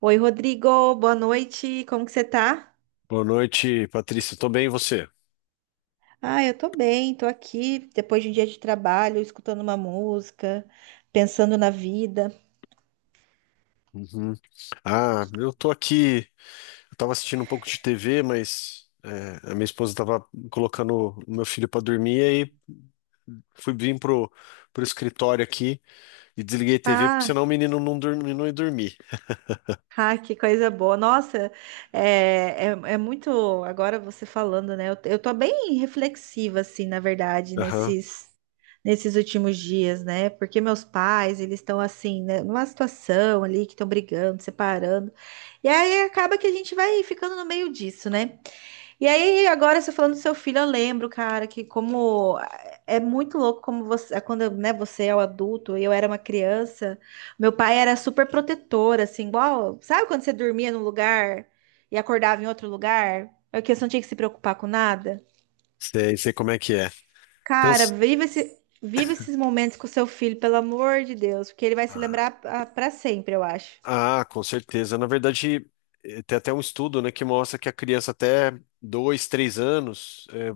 Oi, Rodrigo, boa noite. Como que você tá? Boa noite, Patrícia. Tô bem, e você? Ah, eu tô bem, tô aqui depois de um dia de trabalho, escutando uma música, pensando na vida. Uhum. Ah, eu tô aqui. Eu tava assistindo um pouco de TV, mas a minha esposa tava colocando o meu filho pra dormir, e aí fui vir pro escritório aqui e desliguei a TV, porque Ah, senão o menino não dorme, não ia dormir. ah, que coisa boa. Nossa, é, é, é muito. Agora você falando, né? Eu tô bem reflexiva, assim, na verdade, Aham. Nesses últimos dias, né? Porque meus pais, eles estão assim, né? Numa situação ali que estão brigando, separando. E aí acaba que a gente vai ficando no meio disso, né? E aí, agora você falando do seu filho, eu lembro, cara, que como é muito louco como você, é quando, né, você é o adulto e eu era uma criança, meu pai era super protetor, assim, igual, sabe quando você dormia num lugar e acordava em outro lugar? É que você não tinha que se preocupar com nada? Sei, sei como é que é. Cara, Cansa- vive esses momentos com o seu filho, pelo amor de Deus, porque ele vai se lembrar pra sempre, eu acho. Ah, com certeza. Na verdade, tem até um estudo, né, que mostra que a criança até dois, três anos.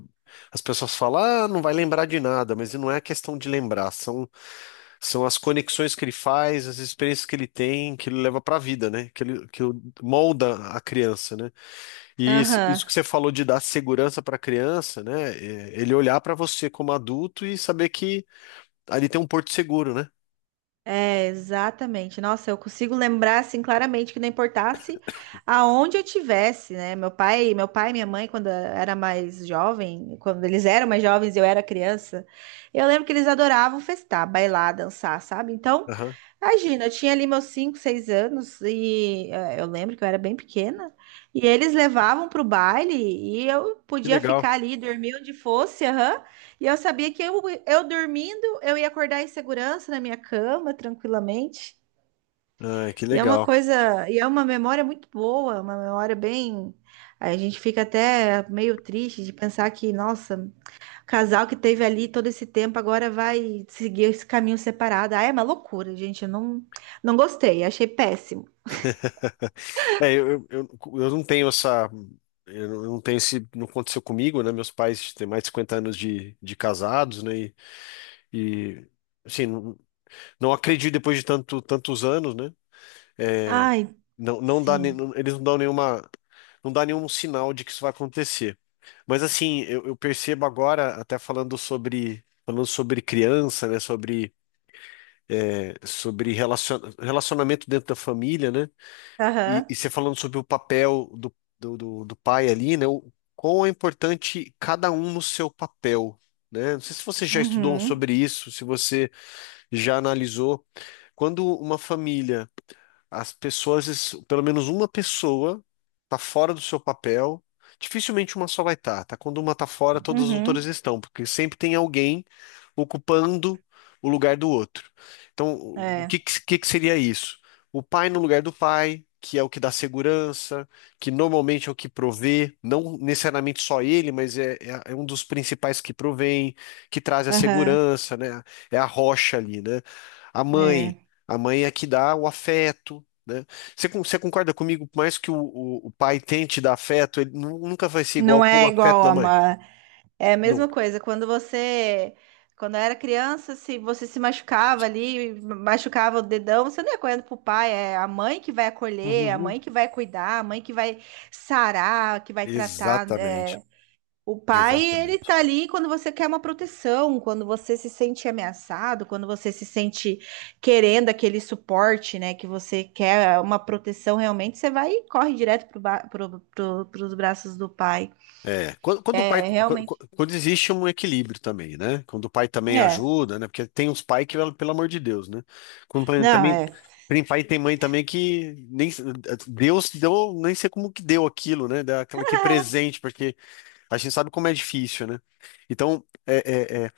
As pessoas falam: "Ah, não vai lembrar de nada", mas não é a questão de lembrar, são as conexões que ele faz, as experiências que ele tem, que ele leva para a vida, né? Que ele, molda a criança, né? E Aham. isso que você falou de dar segurança para a criança, né? É, ele olhar para você como adulto e saber que ali tem um porto seguro, né? É, exatamente. Nossa, eu consigo lembrar assim claramente que não importasse aonde eu tivesse, né? Meu pai e minha mãe, quando eles eram mais jovens, e eu era criança, eu lembro que eles adoravam festar, bailar, dançar, sabe? Então, Aham. imagina, eu tinha ali meus 5, 6 anos e eu lembro que eu era bem pequena, e eles levavam pro baile e eu Que podia legal. ficar ali, dormir onde fosse, aham. E eu sabia que eu dormindo, eu ia acordar em segurança na minha cama, tranquilamente. Ai, que E é uma legal. coisa, e é uma memória muito boa, uma memória bem. A gente fica até meio triste de pensar que, nossa, o casal que teve ali todo esse tempo agora vai seguir esse caminho separado. Ah, é uma loucura, gente. Eu não, não gostei, achei péssimo. É, eu eu não tenho essa. Eu não tenho esse. Não aconteceu comigo, né? Meus pais têm mais de 50 anos de casados, né? E, assim, não, não acredito depois de tanto, tantos anos, né? É, Ai, não, sim. Eles não dão nenhuma, não dá nenhum sinal de que isso vai acontecer. Mas, assim, eu percebo agora, até falando sobre criança, né? Sobre, sobre relacionamento dentro da família, né? E Aham. você falando sobre o papel do pai ali, né? O, quão é importante cada um no seu papel. Né? Não sei se você já estudou Uhum. sobre isso, se você já analisou quando uma família as pessoas, pelo menos uma pessoa, tá fora do seu papel. Dificilmente uma só vai estar, tá? Quando uma tá fora, todas as outras Uhum. estão, porque sempre tem alguém ocupando o lugar do outro. Então, o que, É. que que que seria isso? O pai no lugar do pai, que é o que dá segurança, que normalmente é o que provê, não necessariamente só ele, mas é um dos principais que provém, que traz a Aham. segurança, né? É a rocha ali, né? A mãe, É. a mãe é a que dá o afeto, né? Você, você concorda comigo? Por mais que o pai tente dar afeto, ele nunca vai ser igual Não com o é afeto igual da a mãe. uma. É a mesma Nunca. coisa. Quando eu era criança, se você se machucava ali, machucava o dedão, você não ia correndo pro pai, é a mãe que vai acolher, a Uhum. mãe que vai cuidar, a mãe que vai sarar, que vai tratar. Exatamente. É. O pai, ele Exatamente. tá ali quando você quer uma proteção, quando você se sente ameaçado, quando você se sente querendo aquele suporte, né, que você quer uma proteção realmente, você vai e corre direto pros braços do pai. É, quando o pai, É, realmente. quando existe um equilíbrio também, né? Quando o pai também É. ajuda, né? Porque tem uns pais que, pelo amor de Deus, né? Não, Também é. tem pai e tem mãe também que nem Deus deu, nem sei como que deu aquilo, né? Dá aquela que é presente, porque a gente sabe como é difícil, né? Então, é, é,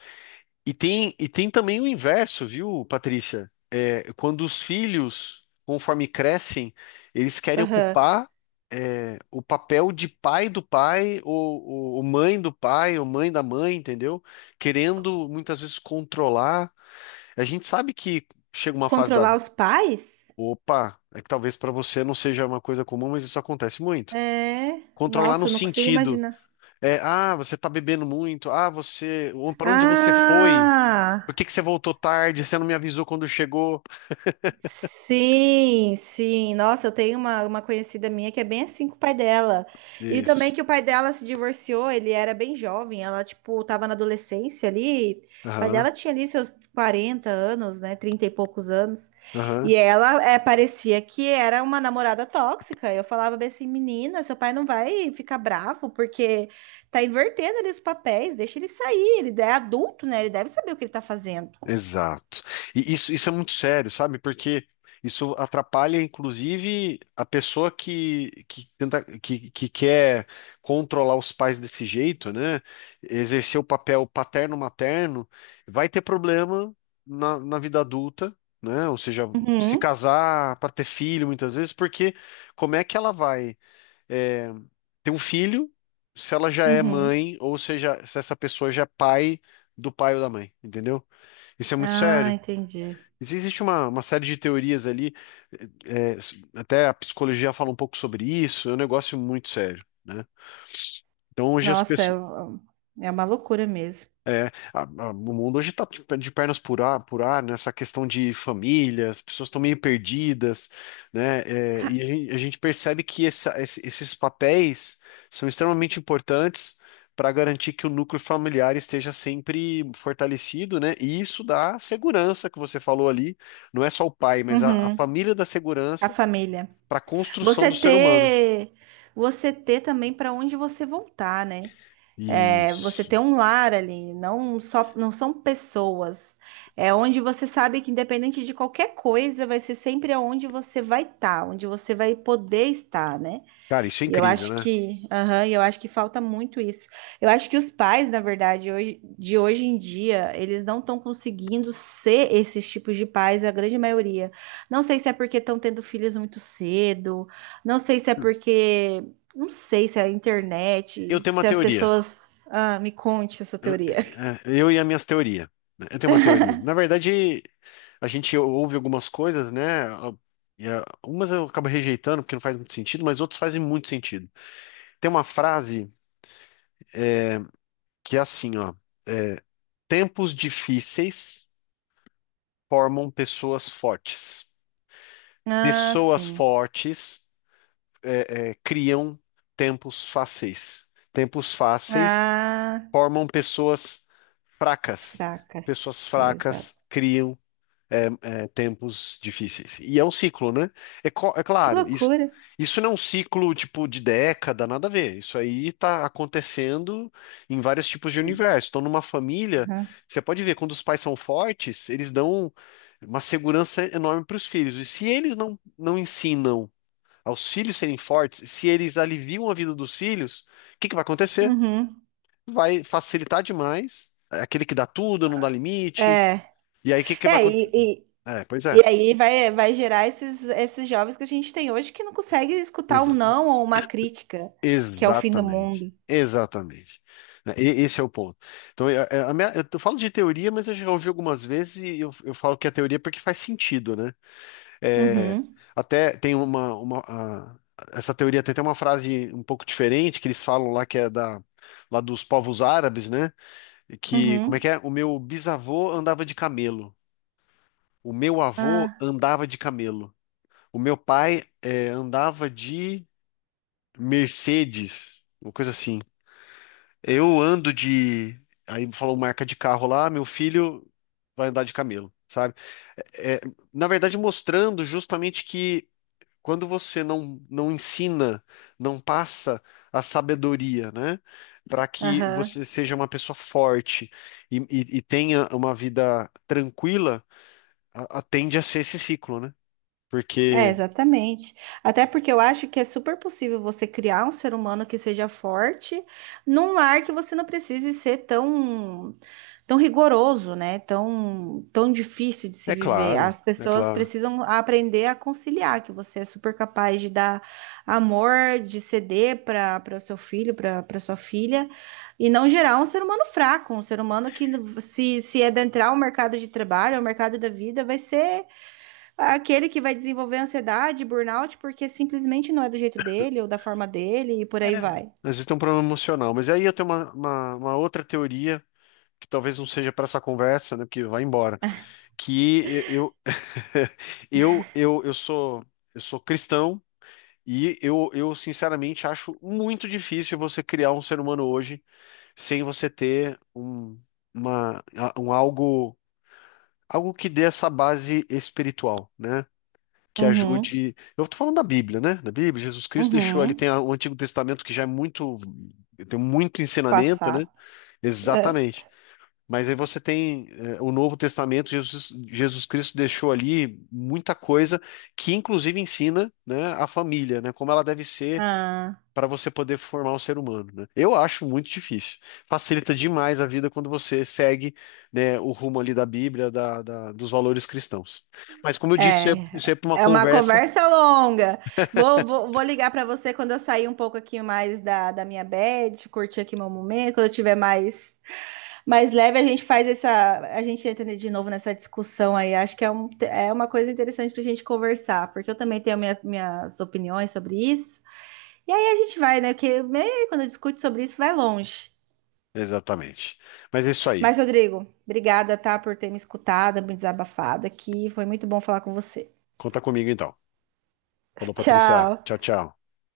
e tem, e tem também o inverso, viu, Patrícia? É, quando os filhos, conforme crescem, eles querem Aham. ocupar, o papel de pai do pai, ou mãe do pai, ou mãe da mãe, entendeu? Querendo muitas vezes controlar. A gente sabe que chega uma fase da. Controlar os pais? Opa, é que talvez para você não seja uma coisa comum, mas isso acontece muito. É. Controlar no Nossa, eu não consigo sentido, imaginar. Ah, você tá bebendo muito, ah, você, para onde você foi? Por Ah! que que você voltou tarde? Você não me avisou quando chegou? Sim, sim. Nossa, eu tenho uma conhecida minha que é bem assim com o pai dela. E também Isso. que o pai dela se divorciou, ele era bem jovem, ela, tipo, tava na adolescência ali. O pai Aham, dela tinha ali seus 40 anos, né? 30 e poucos anos. aham. E ela é, parecia que era uma namorada tóxica. Eu falava bem assim, menina, seu pai não vai ficar bravo, porque tá invertendo ali os papéis, deixa ele sair, ele é adulto, né? Ele deve saber o que ele tá fazendo. Exato. E isso é muito sério, sabe? Porque isso atrapalha, inclusive, a pessoa que tenta, que quer controlar os pais desse jeito, né? Exercer o papel paterno-materno, vai ter problema na, na vida adulta, né? Ou seja, se Uhum, casar para ter filho, muitas vezes, porque como é que ela vai? eh, Ter um filho, se ela já é uhum. mãe ou seja, se essa pessoa já é pai do pai ou da mãe, entendeu? Isso é muito Ah, sério. entendi. Existe uma série de teorias ali, eh, eh, até a psicologia fala um pouco sobre isso, é um negócio muito sério, né? Então hoje as Nossa, pessoas é uma loucura mesmo. é, o mundo hoje está de pernas por ar, nessa questão de família, as pessoas estão meio perdidas, né? É, Ca- e a gente percebe que esses papéis são extremamente importantes para garantir que o núcleo familiar esteja sempre fortalecido, né? E isso dá segurança que você falou ali, não é só o pai, mas a Uhum, família dá a segurança família. para a construção Você do ser humano. ter, você ter também para onde você voltar, né? É, você Isso. ter um lar ali, não são pessoas. É onde você sabe que independente de qualquer coisa, vai ser sempre aonde você vai estar, onde você vai poder estar, né? Cara, isso é E eu incrível, acho né? que, aham, e eu acho que falta muito isso. Eu acho que os pais, na verdade, de hoje em dia, eles não estão conseguindo ser esses tipos de pais, a grande maioria. Não sei se é porque estão tendo filhos muito cedo, não sei se é porque, não sei se é a Eu internet, tenho uma se as teoria. pessoas. Ah, me conte a sua Eu, teoria. Eu e as minhas teorias. Né? Eu tenho uma teoria. Na verdade, a gente ouve algumas coisas, né? E umas eu acabo rejeitando porque não faz muito sentido, mas outras fazem muito sentido. Tem uma frase que é assim, ó. é, Tempos difíceis formam pessoas fortes. Ah, Pessoas sim. fortes criam tempos fáceis. Tempos fáceis Ah, formam pessoas fracas. fracas. Pessoas Exato. fracas criam tempos difíceis. E é um ciclo, né? É, é Que claro, loucura. isso não é um ciclo tipo de década, nada a ver. Isso aí tá acontecendo em vários tipos de universo. Então, numa família, Uhum. você pode ver, quando os pais são fortes, eles dão uma segurança enorme para os filhos. E se eles não ensinam aos filhos serem fortes, se eles aliviam a vida dos filhos, o que que vai acontecer? Uhum. Vai facilitar demais. É aquele que dá tudo, não dá limite. É. E aí, o que que vai É, acontecer? e, É, pois é. E aí vai, vai gerar esses jovens que a gente tem hoje que não consegue escutar um Exato. não ou uma crítica, que é o fim do Exatamente. mundo. Exatamente. Né, esse é o ponto. Então, a eu falo de teoria, mas eu já ouvi algumas vezes e eu falo que é teoria porque faz sentido, né? É, Uhum, até tem uma essa teoria tem até uma frase um pouco diferente que eles falam lá que é da lá dos povos árabes, né? E que como é uhum. que é? O meu bisavô andava de camelo, o meu avô Ah, andava de camelo, o meu pai andava de Mercedes, uma coisa assim. Eu ando de. Aí falou marca de carro lá, meu filho vai andar de camelo, sabe? É, é, Na verdade, mostrando justamente que quando você não ensina, não passa a sabedoria, né? Para que aham. você seja uma pessoa forte e, e tenha uma vida tranquila, tende a ser esse ciclo, né? É, Porque, exatamente. Até porque eu acho que é super possível você criar um ser humano que seja forte num lar que você não precise ser tão tão rigoroso, né? Tão difícil de se viver. As é pessoas claro, precisam aprender a conciliar, que você é super capaz de dar amor, de ceder para o seu filho, para sua filha, e não gerar um ser humano fraco, um ser humano que se adentrar o mercado de trabalho, o mercado da vida, vai ser aquele que vai desenvolver ansiedade, burnout, porque simplesmente não é do jeito dele ou da forma dele e por aí vai. existe um problema emocional. Mas aí eu tenho uma outra teoria que talvez não seja para essa conversa, né? Porque vai embora. Que eu eu eu, eu sou eu sou cristão e eu sinceramente acho muito difícil você criar um ser humano hoje sem você ter um uma um algo algo que dê essa base espiritual, né? Que Uhum, ajude. Eu estou falando da Bíblia, né? Da Bíblia, Jesus Cristo deixou ali, uhum. tem o Antigo Testamento que já é muito, tem muito ensinamento, Passar. né? Exatamente. Mas aí você tem o Novo Testamento, Jesus Cristo deixou ali muita coisa que inclusive ensina, né, a família, né, como ela deve ser Ah. para você poder formar um ser humano, né? Eu acho muito difícil. Facilita demais a vida quando você segue, né, o rumo ali da Bíblia, dos valores cristãos. Mas como eu disse, isso é É, para uma é uma conversa. conversa longa. Vou ligar para você quando eu sair um pouco aqui mais da minha bed, curtir aqui meu momento. Quando eu tiver mais, mais leve, a gente faz essa. A gente entra de novo nessa discussão aí. Acho que é, um, é uma coisa interessante para a gente conversar, porque eu também tenho minha- minhas opiniões sobre isso. E aí a gente vai, né? Porque meio quando eu discuto sobre isso, vai longe. Exatamente. Mas é isso aí. Mas, Rodrigo, obrigada, tá, por ter me escutado, me desabafado aqui. Foi muito bom falar com você. Conta comigo então. Falou, Patrícia. Tchau. Tchau, tchau.